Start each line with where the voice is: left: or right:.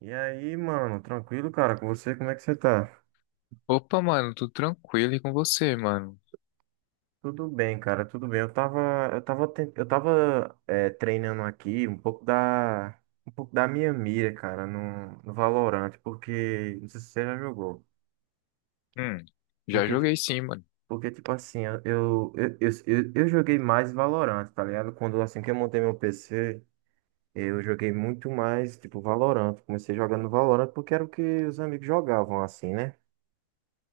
right: E aí, mano, tranquilo, cara, com você, como é que você tá?
left: Opa, mano, tudo tranquilo e com você, mano?
right: Tudo bem, cara, tudo bem. Eu tava treinando aqui um pouco da minha mira, cara, no Valorant, porque, não sei se você já jogou,
left: Hum, já
right: porque, ti-
left: joguei sim, mano.
right: porque tipo assim, eu joguei mais Valorant, tá ligado? Quando, assim, que eu montei meu PC, eu joguei muito mais, tipo, Valorant. Comecei jogando Valorant porque era o que os amigos jogavam, assim, né?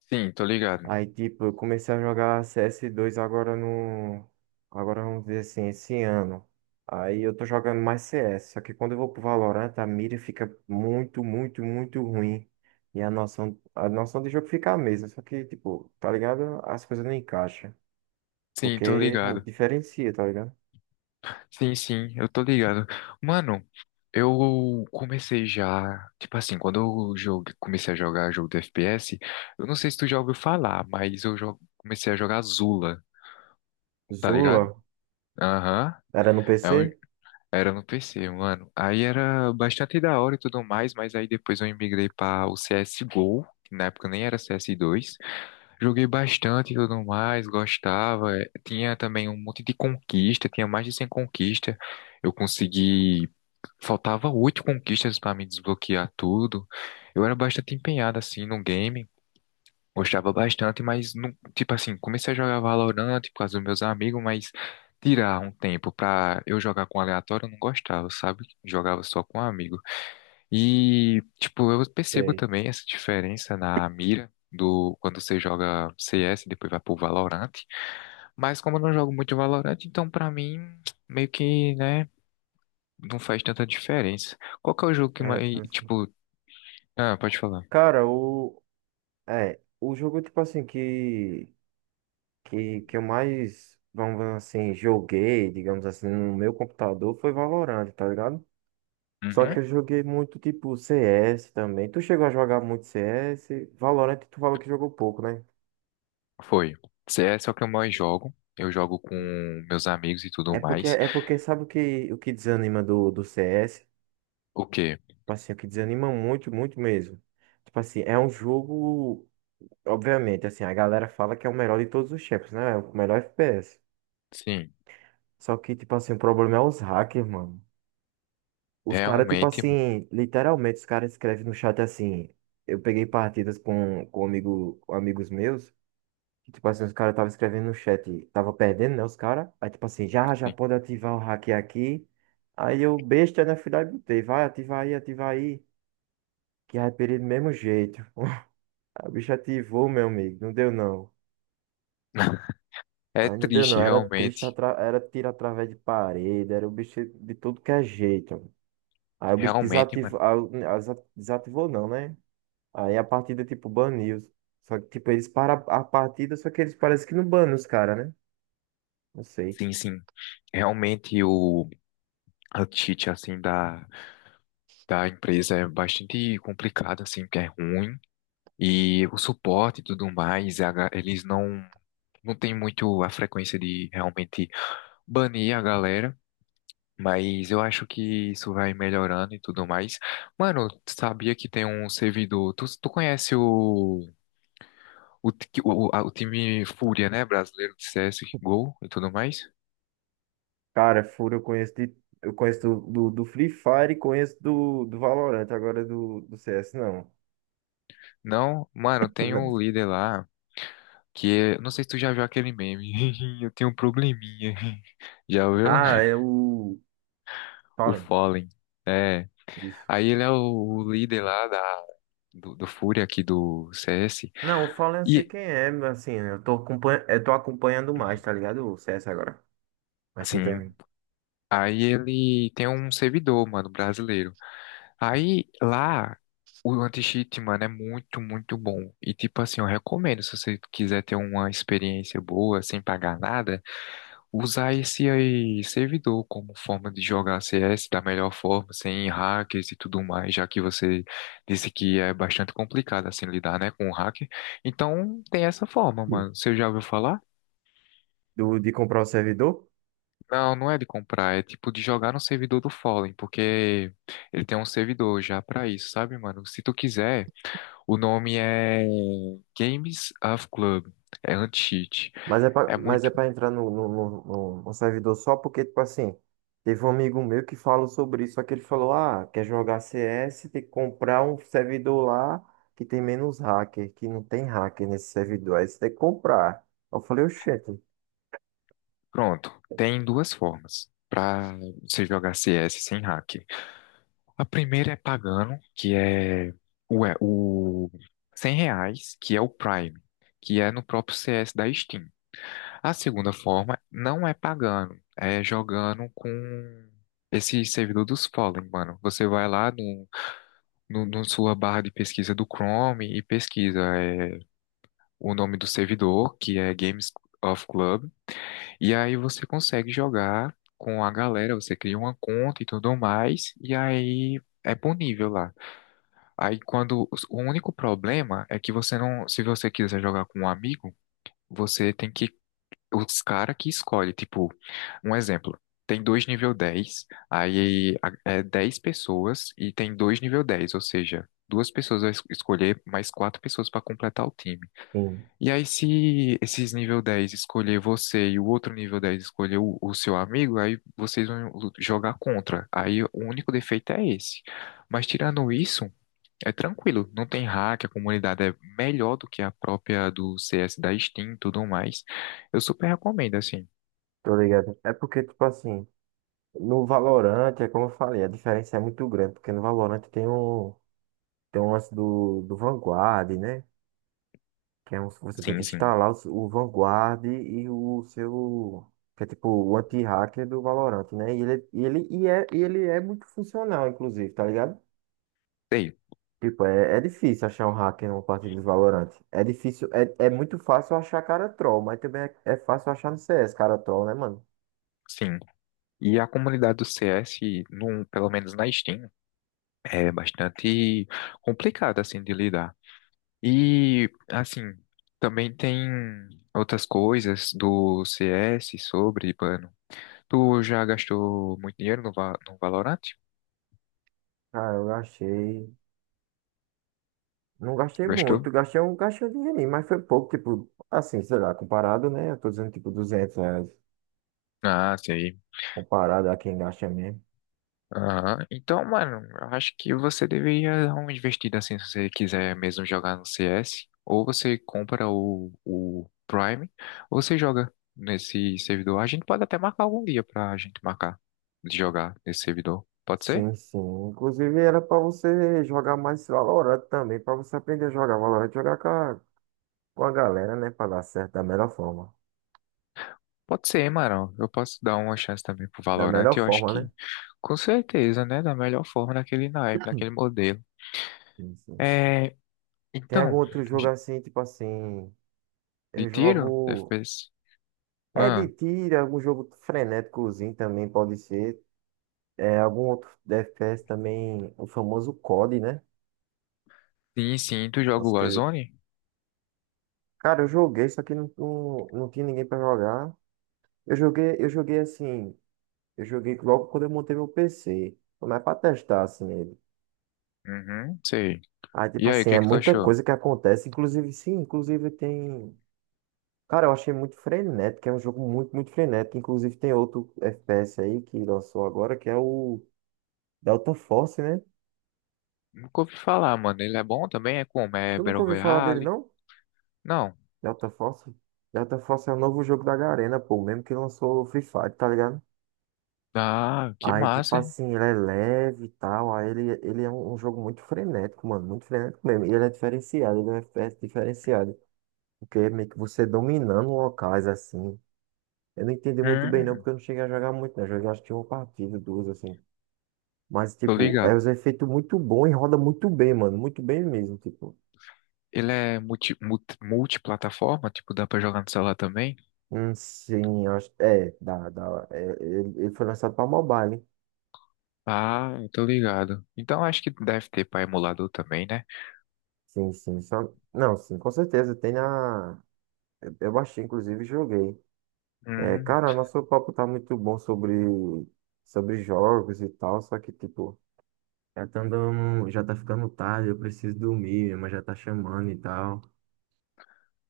left: Sim, tô ligado.
right: Aí, tipo, eu comecei a jogar CS2 agora no. Agora vamos dizer assim, esse ano. Aí eu tô jogando mais CS. Só que quando eu vou pro Valorant, a mira fica muito, muito, muito ruim. E a noção, de jogo fica a mesma. Só que, tipo, tá ligado? As coisas não encaixam.
left: Sim, tô
right: Porque
left: ligado.
right: diferencia, tá ligado?
left: Sim, sim, eu tô ligado. Mano, eu comecei já. Tipo assim, comecei a jogar jogo de FPS, eu não sei se tu já ouviu falar, mas comecei a jogar Zula, tá
right: Zula
left: ligado? Aham.
right: era no
left: é um-
right: PC?
left: Era no PC, mano. Aí era bastante da hora e tudo mais, mas aí depois eu migrei pra o CSGO, que na época nem era CS2. Joguei bastante e tudo mais, gostava. Tinha também um monte de conquista, tinha mais de 100 conquistas. Eu consegui. Faltava oito conquistas para me desbloquear tudo. Eu era bastante empenhado assim no game, gostava bastante, mas não, tipo assim, comecei a jogar Valorant por causa dos meus amigos, mas tirar um tempo pra eu jogar com aleatório eu não gostava, sabe? Jogava só com amigos. E, tipo, eu percebo
right: Sei.
left: também essa diferença na mira do quando você joga CS e depois vai pro Valorant. Mas como eu não jogo muito Valorant, então pra mim meio que, né, não faz tanta diferença. Qual que é o jogo que
right: É, tipo
left: mais,
right: assim.
left: tipo, ah, pode falar.
right: Cara, o. É, o jogo, tipo assim, que. Que eu mais, vamos dizer assim, joguei, digamos assim, no meu computador foi Valorant, tá ligado? Só que
left: Uhum.
right: eu joguei muito tipo CS também. Tu chegou a jogar muito CS? Valorant, tu falou que jogou pouco, né?
left: Foi. CS é o que eu mais jogo. Eu jogo com meus amigos e tudo
right: É porque,
left: mais.
right: é porque sabe o que, desanima do CS?
left: O quê?
right: Tipo assim, o que desanima muito, muito mesmo. Tipo assim, é um jogo, obviamente, assim, a galera fala que é o melhor de todos os tempos, né? É o melhor FPS.
left: Sim,
right: Só que, tipo assim, o problema é os hackers, mano. Os caras, tipo
left: realmente.
right: assim, literalmente, os caras escrevem no chat assim. Eu peguei partidas com um amigo, com amigos meus, que, tipo assim, os caras estavam escrevendo no chat, tava perdendo, né, os caras. Aí, tipo assim, já
left: Sim.
right: pode ativar o hack aqui. Aí eu, besta, né, fui lá e botei, vai, ativa aí, ativa aí. Que aí, perdi do mesmo jeito. A bicha ativou, meu amigo, não deu não.
left: É
right: Aí não deu
left: triste,
right: não, era triste,
left: realmente.
right: era tiro através de parede, era o bicho de tudo que é jeito. Aí o bicho
left: Realmente, mano.
right: desativou, aí o- aí desa- desativou não, né? Aí a partida, tipo, baniu. Só que, tipo, eles param a partida, só que eles parecem que não banam os caras, né? Não sei.
left: Sim, sim. Realmente o a cheat, assim, da empresa é bastante complicada, assim, porque é ruim. E o suporte e tudo mais, eles não têm muito a frequência de realmente banir a galera. Mas eu acho que isso vai melhorando e tudo mais. Mano, tu sabia que tem um servidor. Tu conhece o, ti- o, a- o time Fúria, né? Brasileiro de CSGO e tudo mais?
right: Cara, Furo eu conheço de, eu conheço do Free Fire e conheço do Valorant, agora do CS, não.
left: Não? Mano, tem um líder lá. Que é, não sei se tu já viu aquele meme. Eu tenho um probleminha. Já viu?
right: Ah, é o
left: O
right: Fallen,
left: Fallen. É.
right: isso.
left: Aí ele é o líder lá do Fúria aqui do CS.
right: Não, o Fallen eu sei
left: E,
right: quem é, mas assim, eu tô acompanhando mais, tá ligado? O CS agora. Mas sim,
left: assim,
right: também.
left: aí ele tem um servidor, mano, brasileiro. Aí lá, o anti-cheat, mano, é muito, muito bom. E, tipo assim, eu recomendo se você quiser ter uma experiência boa, sem pagar nada. Usar esse aí servidor como forma de jogar CS da melhor forma, sem hackers e tudo mais, já que você disse que é bastante complicado assim lidar, né, com o hacker. Então tem essa forma,
right: Hum.
left: mano. Você já ouviu falar?
right: De comprar o servidor?
left: Não, não é de comprar, é tipo de jogar no servidor do Fallen, porque ele tem um servidor já pra isso, sabe, mano? Se tu quiser, o nome é Games of Club, é anti-cheat.
right: Mas é pra,
left: É muito
right: entrar no servidor só porque, tipo assim, teve um amigo meu que falou sobre isso, só que ele falou, ah, quer jogar CS, tem que comprar um servidor lá que tem menos hacker, que não tem hacker nesse servidor, aí você tem que comprar. Eu falei, oxente,
left: Pronto. Tem duas formas pra você jogar CS sem hack. A primeira é pagando, que é o 100 reais, que é o Prime, que é no próprio CS da Steam. A segunda forma não é pagando, é jogando com esse servidor dos Fallen, mano. Você vai lá no sua barra de pesquisa do Chrome e pesquisa é, o nome do servidor, que é Games of Club, e aí você consegue jogar com a galera, você cria uma conta e tudo mais, e aí é ponível lá. Aí quando o único problema é que você não, se você quiser jogar com um amigo, você tem que os cara que escolhe, tipo, um exemplo, tem dois nível 10, é 10 pessoas e tem dois nível 10, ou seja, duas pessoas vai escolher mais quatro pessoas para completar o time.
right: sim,
left: E aí se esses nível 10 escolher você e o outro nível 10 escolher o seu amigo, aí vocês vão jogar contra. Aí o único defeito é esse. Mas tirando isso, é tranquilo, não tem hack, a comunidade é melhor do que a própria do CS da Steam e tudo mais. Eu super recomendo, assim.
right: tô ligado. É porque, tipo assim, no Valorant, é como eu falei, a diferença é muito grande, porque no Valorant tem um, lance do Vanguard, né? Que é você tem que
left: Sim, sim,
right: instalar o, o Vanguard e o seu. Que é tipo o anti-hacker do Valorant, né? E ele é muito funcional, inclusive, tá ligado?
left: sei,
right: Tipo, é difícil achar um hacker numa partida de Valorant. É difícil, é muito fácil achar cara troll, mas também é fácil achar no CS cara troll, né, mano?
left: sim. E a comunidade do CS, no, pelo menos na Steam, é bastante complicada, assim, de lidar. E, assim, também tem outras coisas do CS sobre, mano. Tu já gastou muito dinheiro no, no Valorant?
right: Ah, eu gastei. Não gastei muito,
left: Gastou?
right: gastei um, dinheirinho, mas foi pouco, tipo, assim, sei lá, comparado, né? Eu tô dizendo, tipo, R$ 200,
left: Ah, sim.
right: comparado a quem gasta mesmo.
left: Aham. Então, mano, eu acho que você deveria dar uma investida assim se você quiser mesmo jogar no CS. Ou você compra o Prime, ou você joga nesse servidor. A gente pode até marcar algum dia pra gente marcar de jogar nesse servidor. Pode ser?
right: Sim, sim. Inclusive era pra você jogar mais Valorant também, pra você aprender a jogar Valorant, jogar com a galera, né? Pra dar certo da melhor forma.
left: Pode ser, mano. Eu posso dar uma chance também pro
right: Da
left: Valorant.
right: melhor
left: Eu acho
right: forma, né?
left: que, com certeza, né? Da melhor forma, naquele naipe, naquele modelo.
right: Sim, sim.
left: É.
right: Tem algum
left: Então,
right: outro jogo assim, tipo assim,
left: de
right: eu
left: tiro?
right: jogo.
left: FPS?
right: É de
left: Ah,
right: tiro, é algum jogo frenéticozinho também pode ser. É algum outro FPS também, o famoso COD, né?
left: sim, sim. Tu joga o
right: Nossa, que...
left: Warzone?
right: Cara, eu joguei, só que não tinha ninguém pra jogar. Eu joguei assim. Eu joguei logo quando eu montei meu PC. Foi mais pra testar, assim, ele.
left: Uhum, sei.
right: Aí, tipo
left: E aí, o
right: assim,
left: que
right: é
left: que tu
right: muita
left: achou?
right: coisa que acontece. Inclusive, sim, inclusive tem. Cara, eu achei muito frenético, é um jogo muito, muito frenético. Inclusive, tem outro FPS aí que lançou agora, que é o Delta Force, né?
left: Nunca ouvi falar, mano. Ele é bom também? É como? É
right: Tu nunca
left: Battle
right: ouviu falar dele,
left: Royale?
right: não?
left: Não.
right: Delta Force? Delta Force é o novo jogo da Garena, pô, mesmo que lançou o Free Fire, tá ligado?
left: Ah, que
right: Aí, tipo
left: massa, hein?
right: assim, ele é leve e tal. Aí ele é um, jogo muito frenético, mano. Muito frenético mesmo. E ele é diferenciado, ele é um FPS diferenciado. Porque é meio que você dominando locais assim. Eu não entendi muito bem não,
left: Hum,
right: porque eu não cheguei a jogar muito, né? Joguei acho que uma partida, duas assim. Mas,
left: tô
right: tipo, é
left: ligado.
right: os efeitos muito bom e roda muito bem, mano. Muito bem mesmo, tipo.
left: Ele é multi, multi, multiplataforma, tipo, dá pra jogar no celular também?
right: Sim, acho. É, dá, dá. É, ele foi lançado pra mobile, hein?
left: Ah, eu tô ligado. Então acho que deve ter pra emulador também, né?
right: Sim, sim. Só... Não, sim, com certeza. Tem na. Eu baixei, inclusive, e joguei. É,
left: Hum,
right: cara, nosso papo tá muito bom sobre jogos e tal, só que, tipo. Já tá andando, já tá ficando tarde, eu preciso dormir, minha mãe já tá chamando e tal.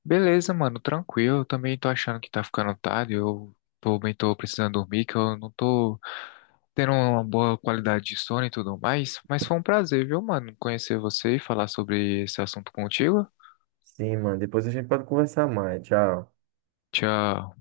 left: beleza, mano, tranquilo. Eu também tô achando que tá ficando tarde. Eu também tô precisando dormir, que eu não tô. Ter uma boa qualidade de sono e tudo mais. Mas foi um prazer, viu, mano, conhecer você e falar sobre esse assunto contigo.
right: Sim, mano, depois a gente pode conversar mais. Tchau.
left: Tchau.